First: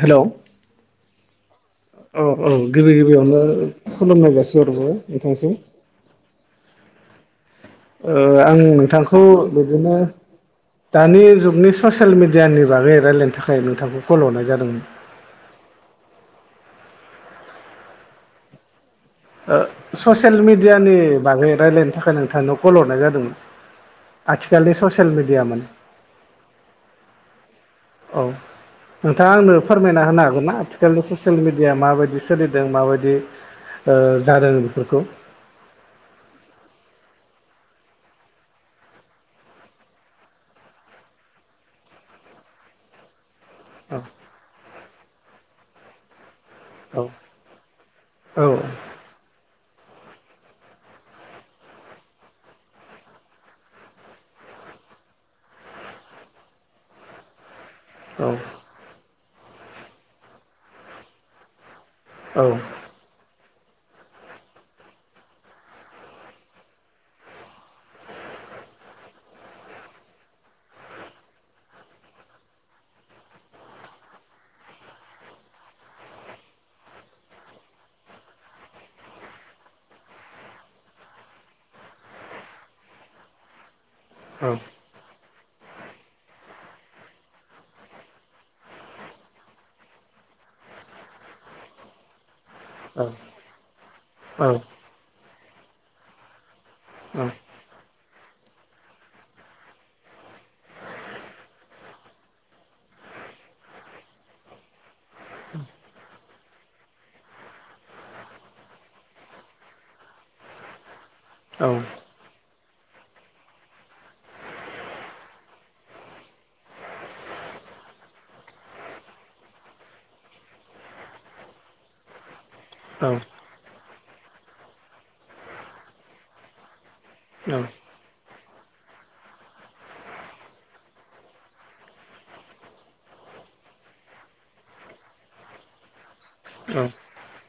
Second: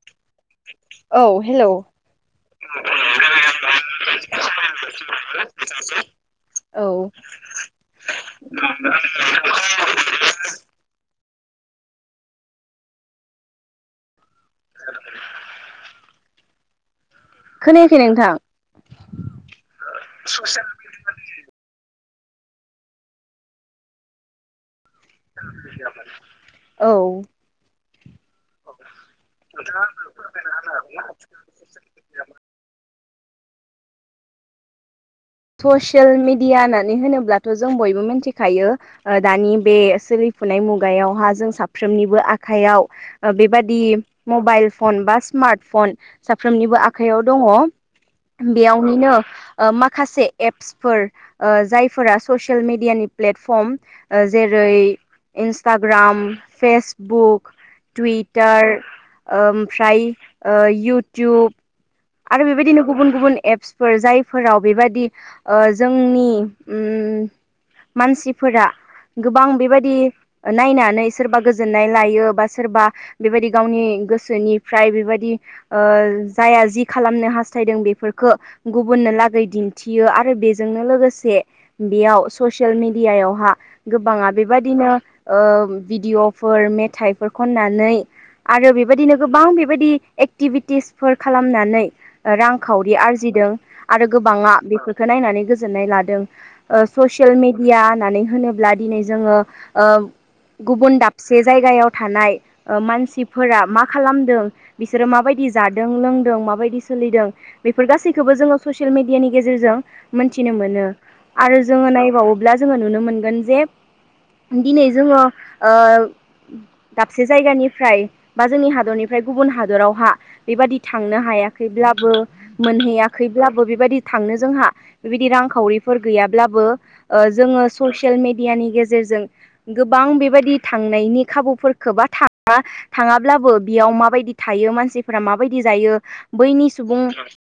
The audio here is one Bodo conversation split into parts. हेल' ‌ औ हेलौ औ औ गिबि गिबियावनो खुलुमनाय जासिहर नोंथांसिम। [inaudible] औ। ओ-आं नोंथांखौ बिदिनो दानि जुग नोंनि ससियेल मिडियानि बागै रायजलायनो थाखाय नोंथांखौ खल हरनाय जादोंमोन। खोनायाखै नोंथां। ओ-ससियेल मिडियानि बागै रायज्लायनो थाख नोंथांनाव कल हरनाय जादोंमोन आथिखालनि ससियेल मिडिया माने [unintelligible] औ। औ नोंथाङा आंनो फोरमायना होनो हागोन ना आथिखालनि ससियेल मिडिया माबायदि सोलिदों? म माबायदि ओ- जादों बेफोरखौ। ससियेल मिडिया होननानै होनोब्लाथ' जों बयबो मिथिखायो ओ- दानि बे सोलि फुनाय मुगायावहा जों साफ्रोमनिबो आखाइयाव बेबादि औ मबाइल फन बा स्मार्ट फन साफ्रोमनिबो औ आखाइयाव दङ औ बेयावनिनो माखासे एप्सफोर ओ-जायफोरा ससियेल मेडियानि प्लेटफर्म ओ-जेरै इन्सटाग्राम फेसबुक औ टुइटार ओमफ्राय ओ- इउटुब औ आरो बेबायदिनो गुबुन गुबुन एप फोर जायफोराव बेबादि ओ- जोंनि उम मानसिफोरा गोबां बेबायदि ओ-नायनानै सोरबा गोजोननाय लायो बा सोरबा बेबायदि गावनि गोसोनिफ्राय बेबायदि ओ- जाया जि खालामनो हास्थायदों बेफोरखौ गुबुननो लागै दिन्थियो आरो बेजोंनो लोगोसे बेयाव ससियेल मेडियायावहा गोबाङा औ बेबाददिनो ओ-भिडिअ'फोर मेथाइफोर खननानै आरो बेबायदिनो गोबां बेबायदि एक्टिभिटिसफोर खालामनानै रांखावरि आरजिदों आरो गोबाङा औ बेफोरखौ नायनानै गोजोननाय लादों। ओ-ससियेल मेडिया होननानै होनोब्ला दिनै जोङो ओ गुबुन दाबसे जायगायाव थानाय ओ-मानसिफोरा मा खालामदों बिसोरो माबाय दि जादों लोंदों माबायदि सोलिदों बेफोर गासैखौबो जोङो ससियेल मेडियानि गेजेरजों मोनथिनो मोनो। आरो औ जोङो नायबावोब्ला जोङो नुनो मोनगोन जे दिनै जोङो ओ दाबसे जायगानिफ्राय बा जोंनि हादरनिफ्राय गुबुन हादरावहा बेबायदि थांनो हाया खैब्लाबो औ औ मोनहैयाखैब्लाबो बेबायदि थांनो जोंहा बेबायदि रांखावरिफोर गैयाब्लाबो औ ओ-जोङो ससियेल मेडियानि गेजेरजों जों गोबां बेबायदि थांनायनि खाबुफोरखौ बा थाङाब्लाबो बेयाव मा माबायदि थायो मानसिफोरा माबायदि जायो? बैनि सुबुं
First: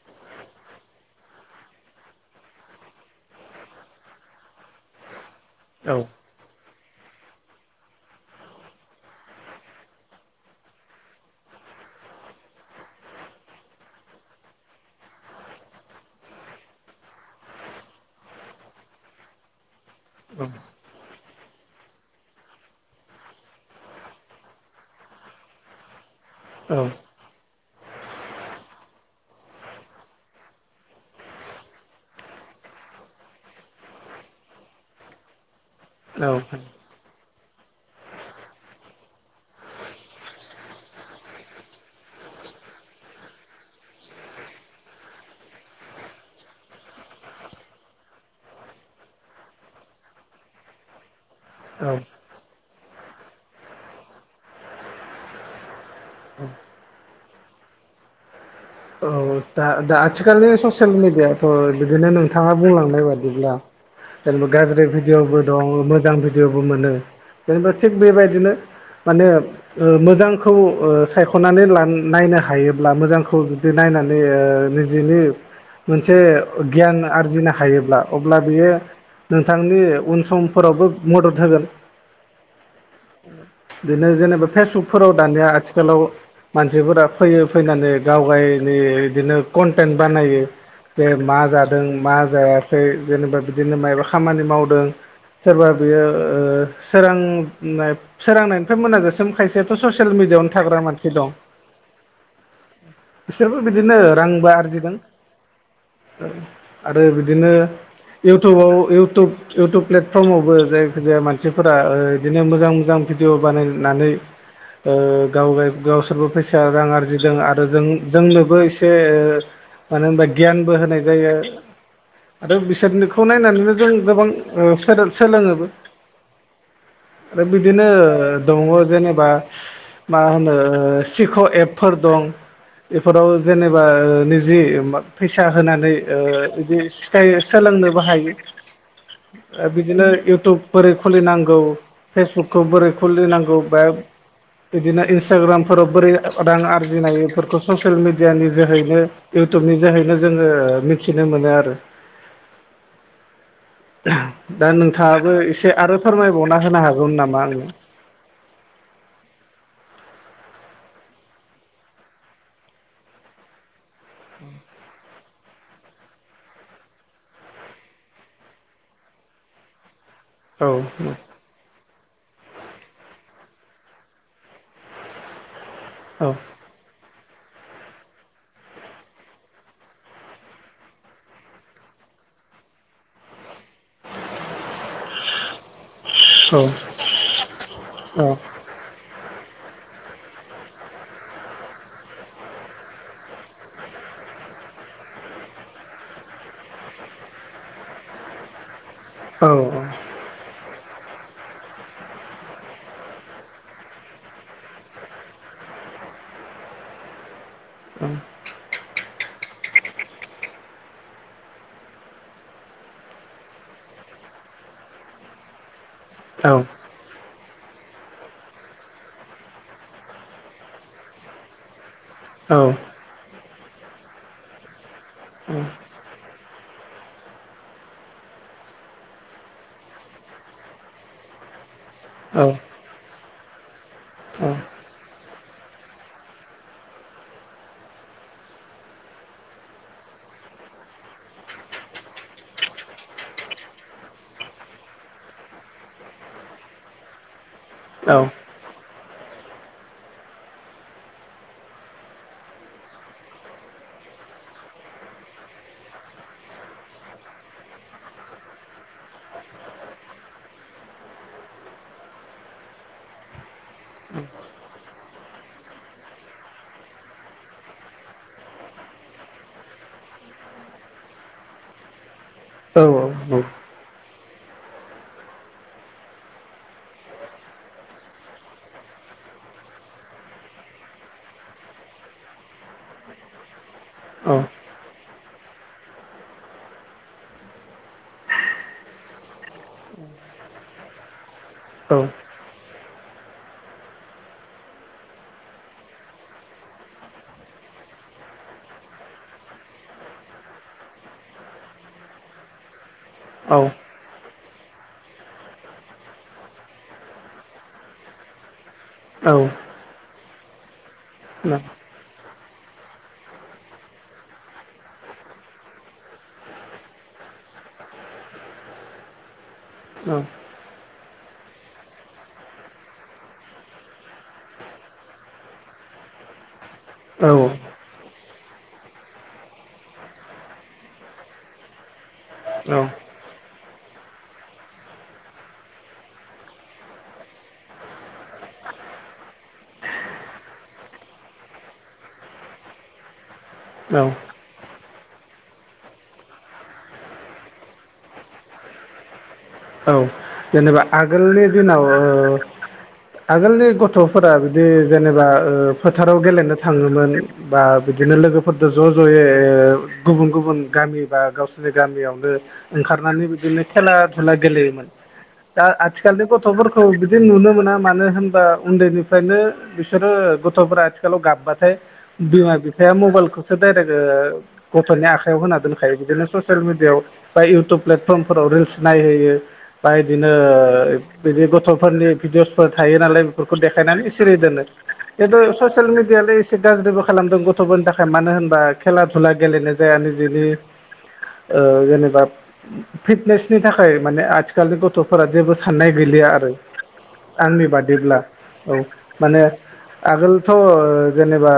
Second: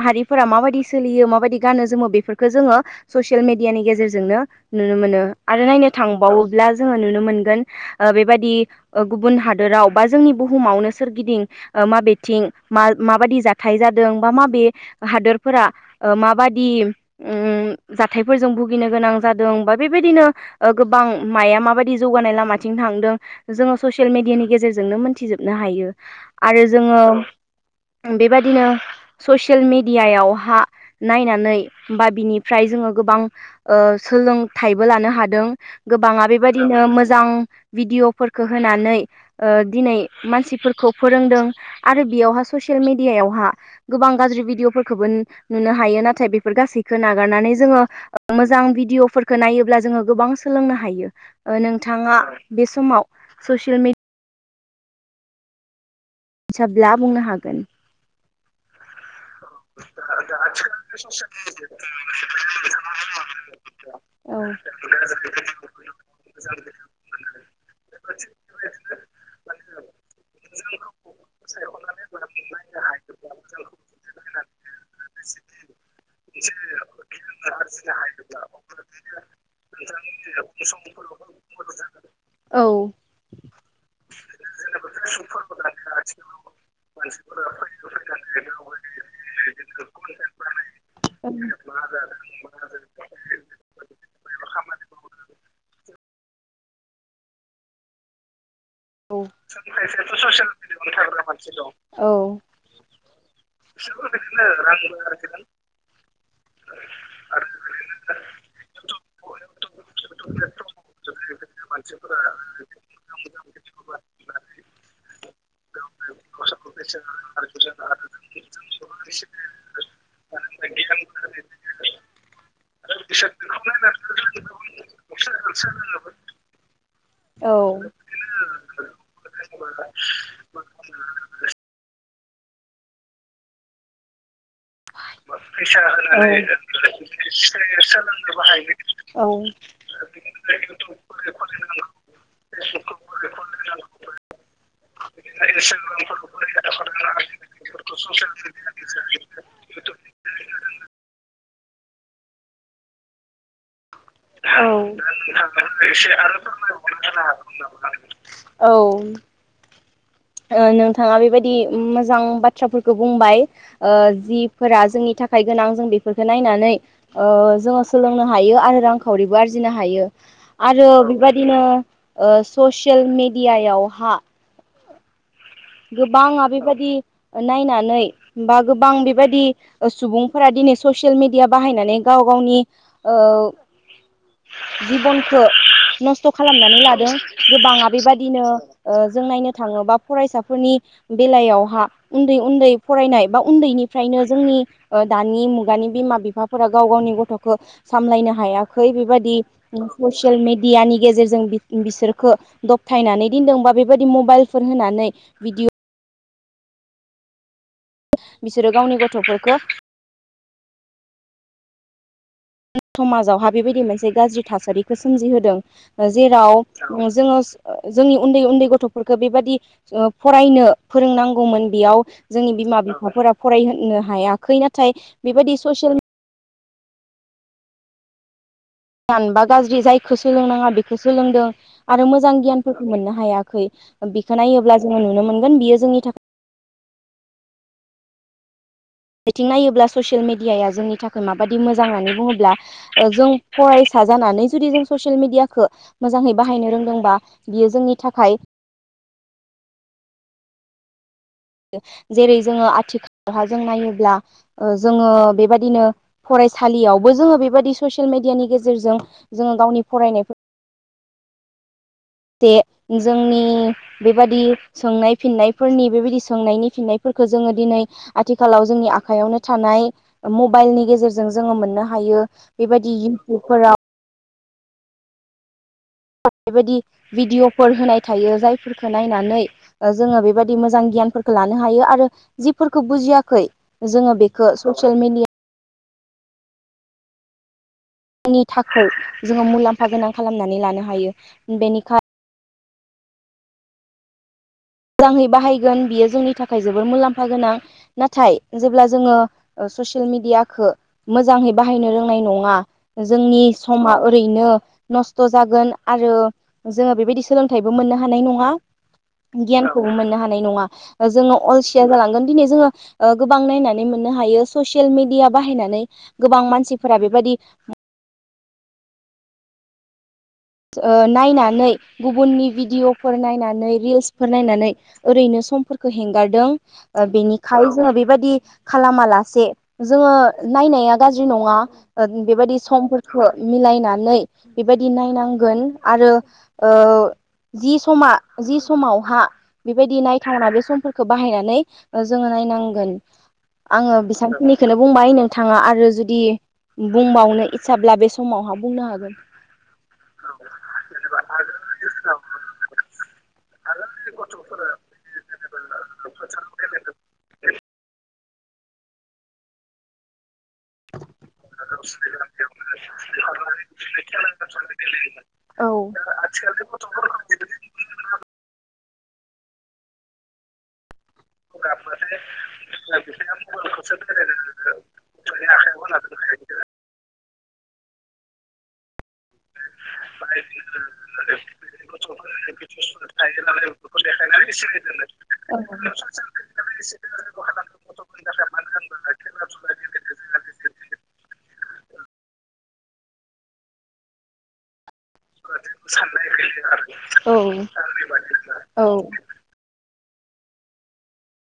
माहारिफोरा माबायदि सोलियो माबायदि गानो जोमो बेफोरखौो जोङो ससियेल मेडियानि गेजेरजोंनो नुनो मोनो आरो नायनो औ थांबावो ब्ला जोङो नुनो मोनगोन बेबादि गुबुन हादोराव बा जोंनि बुहुमावनो सोरगिदिं मा बेथिं मा माबाददि ज फाथाय जादों बा माबे हादोरफोरा ओ माबादि उम जाथायफोरजों भुगिनो गोनां जादों बा बेबायदिनो ओ गोबां माया माबायदि जौगानाय लामाथिं थांदों, जोङो ससियेल मेडियानि गेजेरजोंनो मोनथिजोबनो हायो। आरो जोङो बेबादिनो ससियेल मेडियायावहा नायनानै बा बिनिफ्राय जोङो गोबां ओ सोलोंथाइबो लानो हादों गोबाङा बेबायदिनो मोजां भिडिअ'फोरखो होनानै ओ दिनै मानसिफोरखौ फोरोंदों आरो बेयावहा ससियेल मेडियायाव हा गोबां गाज्रि भिदिअफोरखौबो नुनो हायो, नाथाय बेफोर गासैखौ नागारनानै जोङो मोजां भिडिअ'फोरखौ नायोब्ला जोङो गोबां सोलोंनो हायो। ओ नोंथाङा बे समाव ससियेल मेडि सोब्ला बुंनो हागोन। दा-दा आथिखालनि ससियेल मिडियाथ' बिदिनो नोंथाङा बुंलांनाय बादिब्ला औ जेनेबा गाज्रि भिडिअ'बो दं मोजां भिडिअ'बो मोनो। जेनेबा थिग बेबायदिनो माने ओ मोजांखौ ओ सायख'नानै लान नायनो हायोब्ला मोजांखौ जुदि नायनानै ओ निजिनि मोनसे गियान आरजिनो हायोब्ला अब्ला बियो नोंथांनि उन समफोरावबो मदद होगोन। औ बिदिनो जेनेबा फेसबुकफोराव दानिया आथिखालाव मानसिफोरा फैयो फैनानै गावगाय माने बिदिनो क'न्टेन बानायो जे मा जादों मा जायाखै जेनेबा बिदिनो मायबा खामानि मावदों सोरबा बेयो ओ सोरांनाय सोरांनाय फ्राय मोनाजासिम औ खायसेयाथ' ससियेल मेडियावनो थाग्रा मानसि दं। औ बो बिदिनो रांबो आरजिदों ओ आरो बिदिनो इउटुबाव इउटुब इउटुब प्लेटफर्मावबो जायखिजाया मानसिफोरा ओ बिदिनो मोजां मोजां भिडिअ' बानायनानै ओ गावगाय गावसोरबो फैसा रां आरजिदों आरो जों जोंनोबो एसे मानो होनबा गियानबो होनाय जायो आरो बिसोरनिखौ नायनानैनो जों गोबां ओ सोदोर सोलोङोबो। आरो बिदिनो औ दं जेनेबा मा हानो ओ सिख' एपफोर दं। बेफोराव जेनेबा निज जे फैसा होनानै ओ बिदि सिखाय सोलोंनोबो हायो। औ ओ बिदिनो इउटुब बोरै खुलिनांगौ, फेसबुकखौ बोरै खुलिनांगौ बा बिदिनो इन्सटाग्रामफोराव बोरै रां आरजिनाय एफोरखौ ससियेल मिडियानि जोहैनो, इउटुबनि जोहैनो जोङो मिथिनो मो मोनो आरो। औ दा नोंथाङाबो एसे आरो फोरमायबावना होनो हागोन नामा आंनो औ ओ नोंथाङा बेबायदि मोजां बाथ्राफोरखौ बुंबाय ओ जिफोरा जोंनि थाख थाखाय गोनां जों बेफोरखो नायनानै ओ जोङो सोलोंनो हायो आरो रांखावरिबो आरजिनो हायो। औ आरो बेबायदिनो ओ ससियेल मेडियायावहा औ गोबाङा बेबादि नायनानै बा गोबां बेबायदि ओ सुबुंफोरा दिनै ससियेल मिडिया बाहायनानै गाव गाव गावनि ओ जिबनखो नस्थ' खालामनानै लादों। गोबाङा बेबादिनो ओ जों नायनो थाङोबा फरायसा फोरनि बेलायावहा उन्दै उन्दै फरायनाय बा उन्दैनिफ्रायनो जोंनि ओ दानि मुगानि बिमा बिफाफोरा गाव गावनि गथ'खो सामलायनो हाया खै बेबादि औ उ ससियेल मेडि डियानि गेजेरजों बि बिसोरखो दबथायनानै दिनदों बा बेबादि मबाइलफोर होनानै भिडिअ' बिसोरो गावनि गथ'फोरखौ समाजावहा बेबायदि मोनसे गाज्रि थासारिखौ सोमजिहोदों। औ जेराव जोङो। जोंनि उन्दै उन्दै गथ'फोरखौ बेबादि फरायनो फोरोंनांगौमोन बेयाव जोंनि औ बिमा बिफाफोरा फरायहोननो हायाखै नाथाय बेबायदि ससियेल गियान बा गाज्रि जायखौ सोलोंनाङा बेखौ सोलोंदों आरो मोजां औ गियानफोरखौ मोननो हाया। बेखौ औ नायोब्ला जोङो नुनो मोनगोन बियो जोंनि थाखाय बिथिं नायोब्ला ससियेल मिडियाया जोंनि थाखाय माबायदि मोजां होननानै बुङोब्ला जों फरायसा जानानै जुदि जों ससियेल ममिडियाखौ मोजाङै बायनो रोंदोंबा बियो जोंनि औ थाखाय। जेरै जोङो आथिखालावहा जों नायोब्ला जोङो बेबदिनो फराय फरायसालियावबो जोङो बेबायदि ससियेल मिडियानि गेजेरजों जोङो गावनि फरायनायखौ जोंनि बेबायदि सोंनाय फिननायफोरनि बेबायदि सोंनायनि फिननायफोर फोरखो जोङो दिनै आथिखालाव जोंनि आखाइयावनो थानाय मबाइलनि गेजेरजों जोङो मोननो हायो। बेबायदि इउटुबफोराव। बेबायदि भिडिय'फोर होनाय थायो जायफोरखौ नायनानै जोङो बेबायदि मोजां। गियानफोरखौ लानो हायो आरो जिफोरखौ बुजियाखै जोङो बेखौ ससियेल मिडिया थाखै जोङो मुलाम्फा गोनां खालामनानै लानो हायो बेनिखाय मोजाङै बाहायगोन बियो जोंनि थाखाय जोबोर मुलाम्फा गोनां नाथाय जेब्ला जोङो। ससियेल मिडियाखौ मोजाङै बाहायनो रोंनाय नङा जोंनि समा ओरैनो नस्थ' जागोन आरो जोङो बेबायदि सोलोंथाइबो मोननो हानाय नङा। गियानखौ मोननो हागोन। जोङो अलसिया जालांगोन दिनै जोङो गोबां नायनानै मोननो हायोे ससियेल मिडिया बाहायनानै गोबां मानसिफोरा बेबायदि। नायनानै गुबुननि भिडिअ'फोर नायनानै रिल्सफोर नायनानै ओरैनो। [inaudible] बिबादि खालाम लासे जोङो नायनाया गारज्रि नङा बेबादि औ सम मिलायनानै बेबायदि नायनांगोन आरो। जि समा जि समावहा बेबायदि नायथावना बे समफोरखौ बाहायनानै जोङो। नायनांगोन आङो औ बेसेबांखिनिखौ बुंबाय नोंथाङा आरो जुदि बुंबावनो इस्साब्ला बे समावहा बुंनो हागोन। औ जेनेबा आगोलनि दिनाव आगोलनि गथ'फोरा बिदि जेनेबा फोथाराव गेलेनो थाङोमोन बा। बिदिनो लोगोफोरजों ज' ज'यै गुबुन गुबुन गामि बा गावसोरनि गामियावनो ओंखारनानै बिदिनो खेला धुला गेलेयोमोन दा औ आथिखालनि गथ'फोरखौ बिदि नुनो मोना मानो होनबा उन्दैनिफ्रायनो बिसोरो गथ'फोरा। आथिखालाव गाबबाथाय बिमा बिफाया मबाइलखौसो डाइरेक्ट गथ'नि आखाइायाव होना दोनखायो। बिदिनो ससियेल मिडियाव बा इउटुब प्लेट फर्मफोराव रिलस नायहैयो। बायदिनो बिदि गथ'फोरनि भिडिअसफोर थायो नालाय बेफोरखौ देखायनानै एसे औ ससेल मिडिया बे एसे गाज्रिबो खालामदों गथ'फोरनि थाखाय मानो होनबा खेला दुला गेलेनाय जाया निजेनि जेनेबा फिटनेसनि थाखाय माने आथिखालनि गथ'फोरा जेबो साननाय गैलिया आरो। आंनि बादिब्ला औ माने। आगोलथ' जेनेबा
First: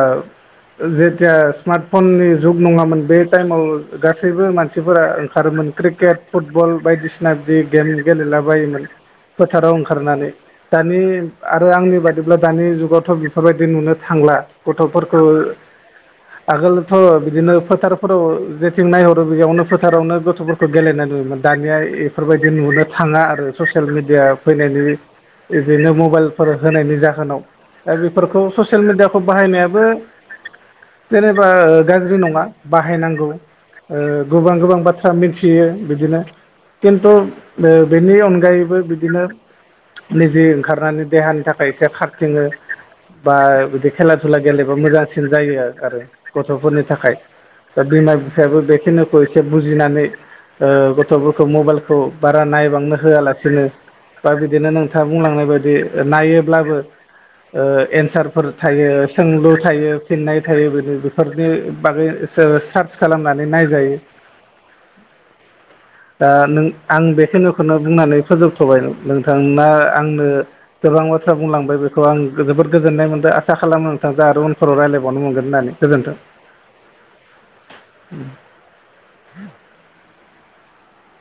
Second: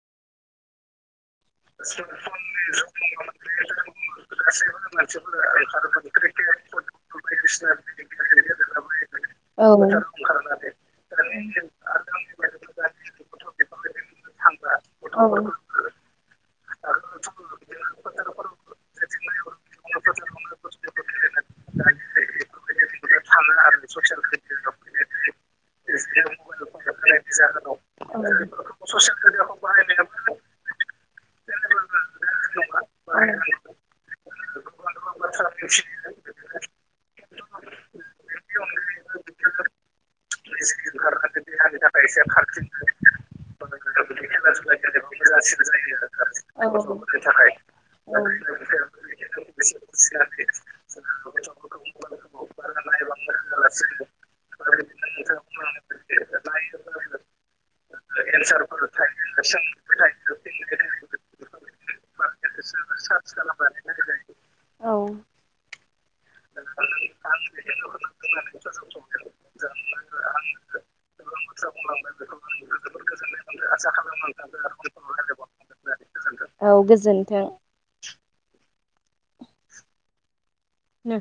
जे स्मार्ट फननि जुग नङामोन बे टाइमाव गासैबो मानसिफोरा ओंखारोमोन क्रिकेट, फुटबल फुटबल बायदिसिना बिदि गेम गेलेलाबायोमोन। औ फोथाराव ओंखारनानै दानि आरो आंनि बादिब्ला दानि जुगावथ' बेफोरबायदि नुनो थांला गथ'फोरखौ। औ आगोलथ' बिदिनो फोथारफोराव जेथिं नायहरो बेयावनो फोथारावनो गथ'फोरखौ गेलेनाय नुयोमोन। दानिया बेफोर बायदि नुनो थाङा आरो ससियेल मिडिया फैनाय लोगो बिदिनो मबाइलफोर होनायनि जाहोनाव दा औ बेफोरखौ ससियेल मिडियाखौ बाहायनायाबो। जेनेबा गाज्रि नङा बाहायनांगौ औ ओ गोबां गोबां बाथ्रा मिथियो बिदिनो खिन्थु बेनि अनगायैबो बिदिनो निजे ओंखारनानै देहानि थाखाय एसे खारथिङो बा बिदि खेला दुला गेलेबा मोजांसिन जायो आरो गथफोरनि थाखाय दा बिमा फ्राबो बेखिनिखौ एसे बुजिनानै ओ थफोरखौ मबाइलखौ बारा नायबांनो होआलासिनो बा बिदिनो नोंथाङा बुंलांनाय बायदि नायोब्लाबो ओ एन्सारफोर थायो सोंलु थायो फिन्नाय थायो बिदि बेफोरनि बागै ओ सार्च खालामनानै नायजायो औ [inaudible] दा नों आं बेखिनिखौनो बुंनानै फोजोबथबाय नोंथां ना आंनो गोबां बाथ्रा बुंलांबाय बेखौ आं जोबोद गोजोन्नाय मोनदों आसा खालामो नोंथांजा आरो उनफोराव रायलायबावनो मोनगोन होननानै गोजोन्थों औ गोजोनथों [inaudible] नों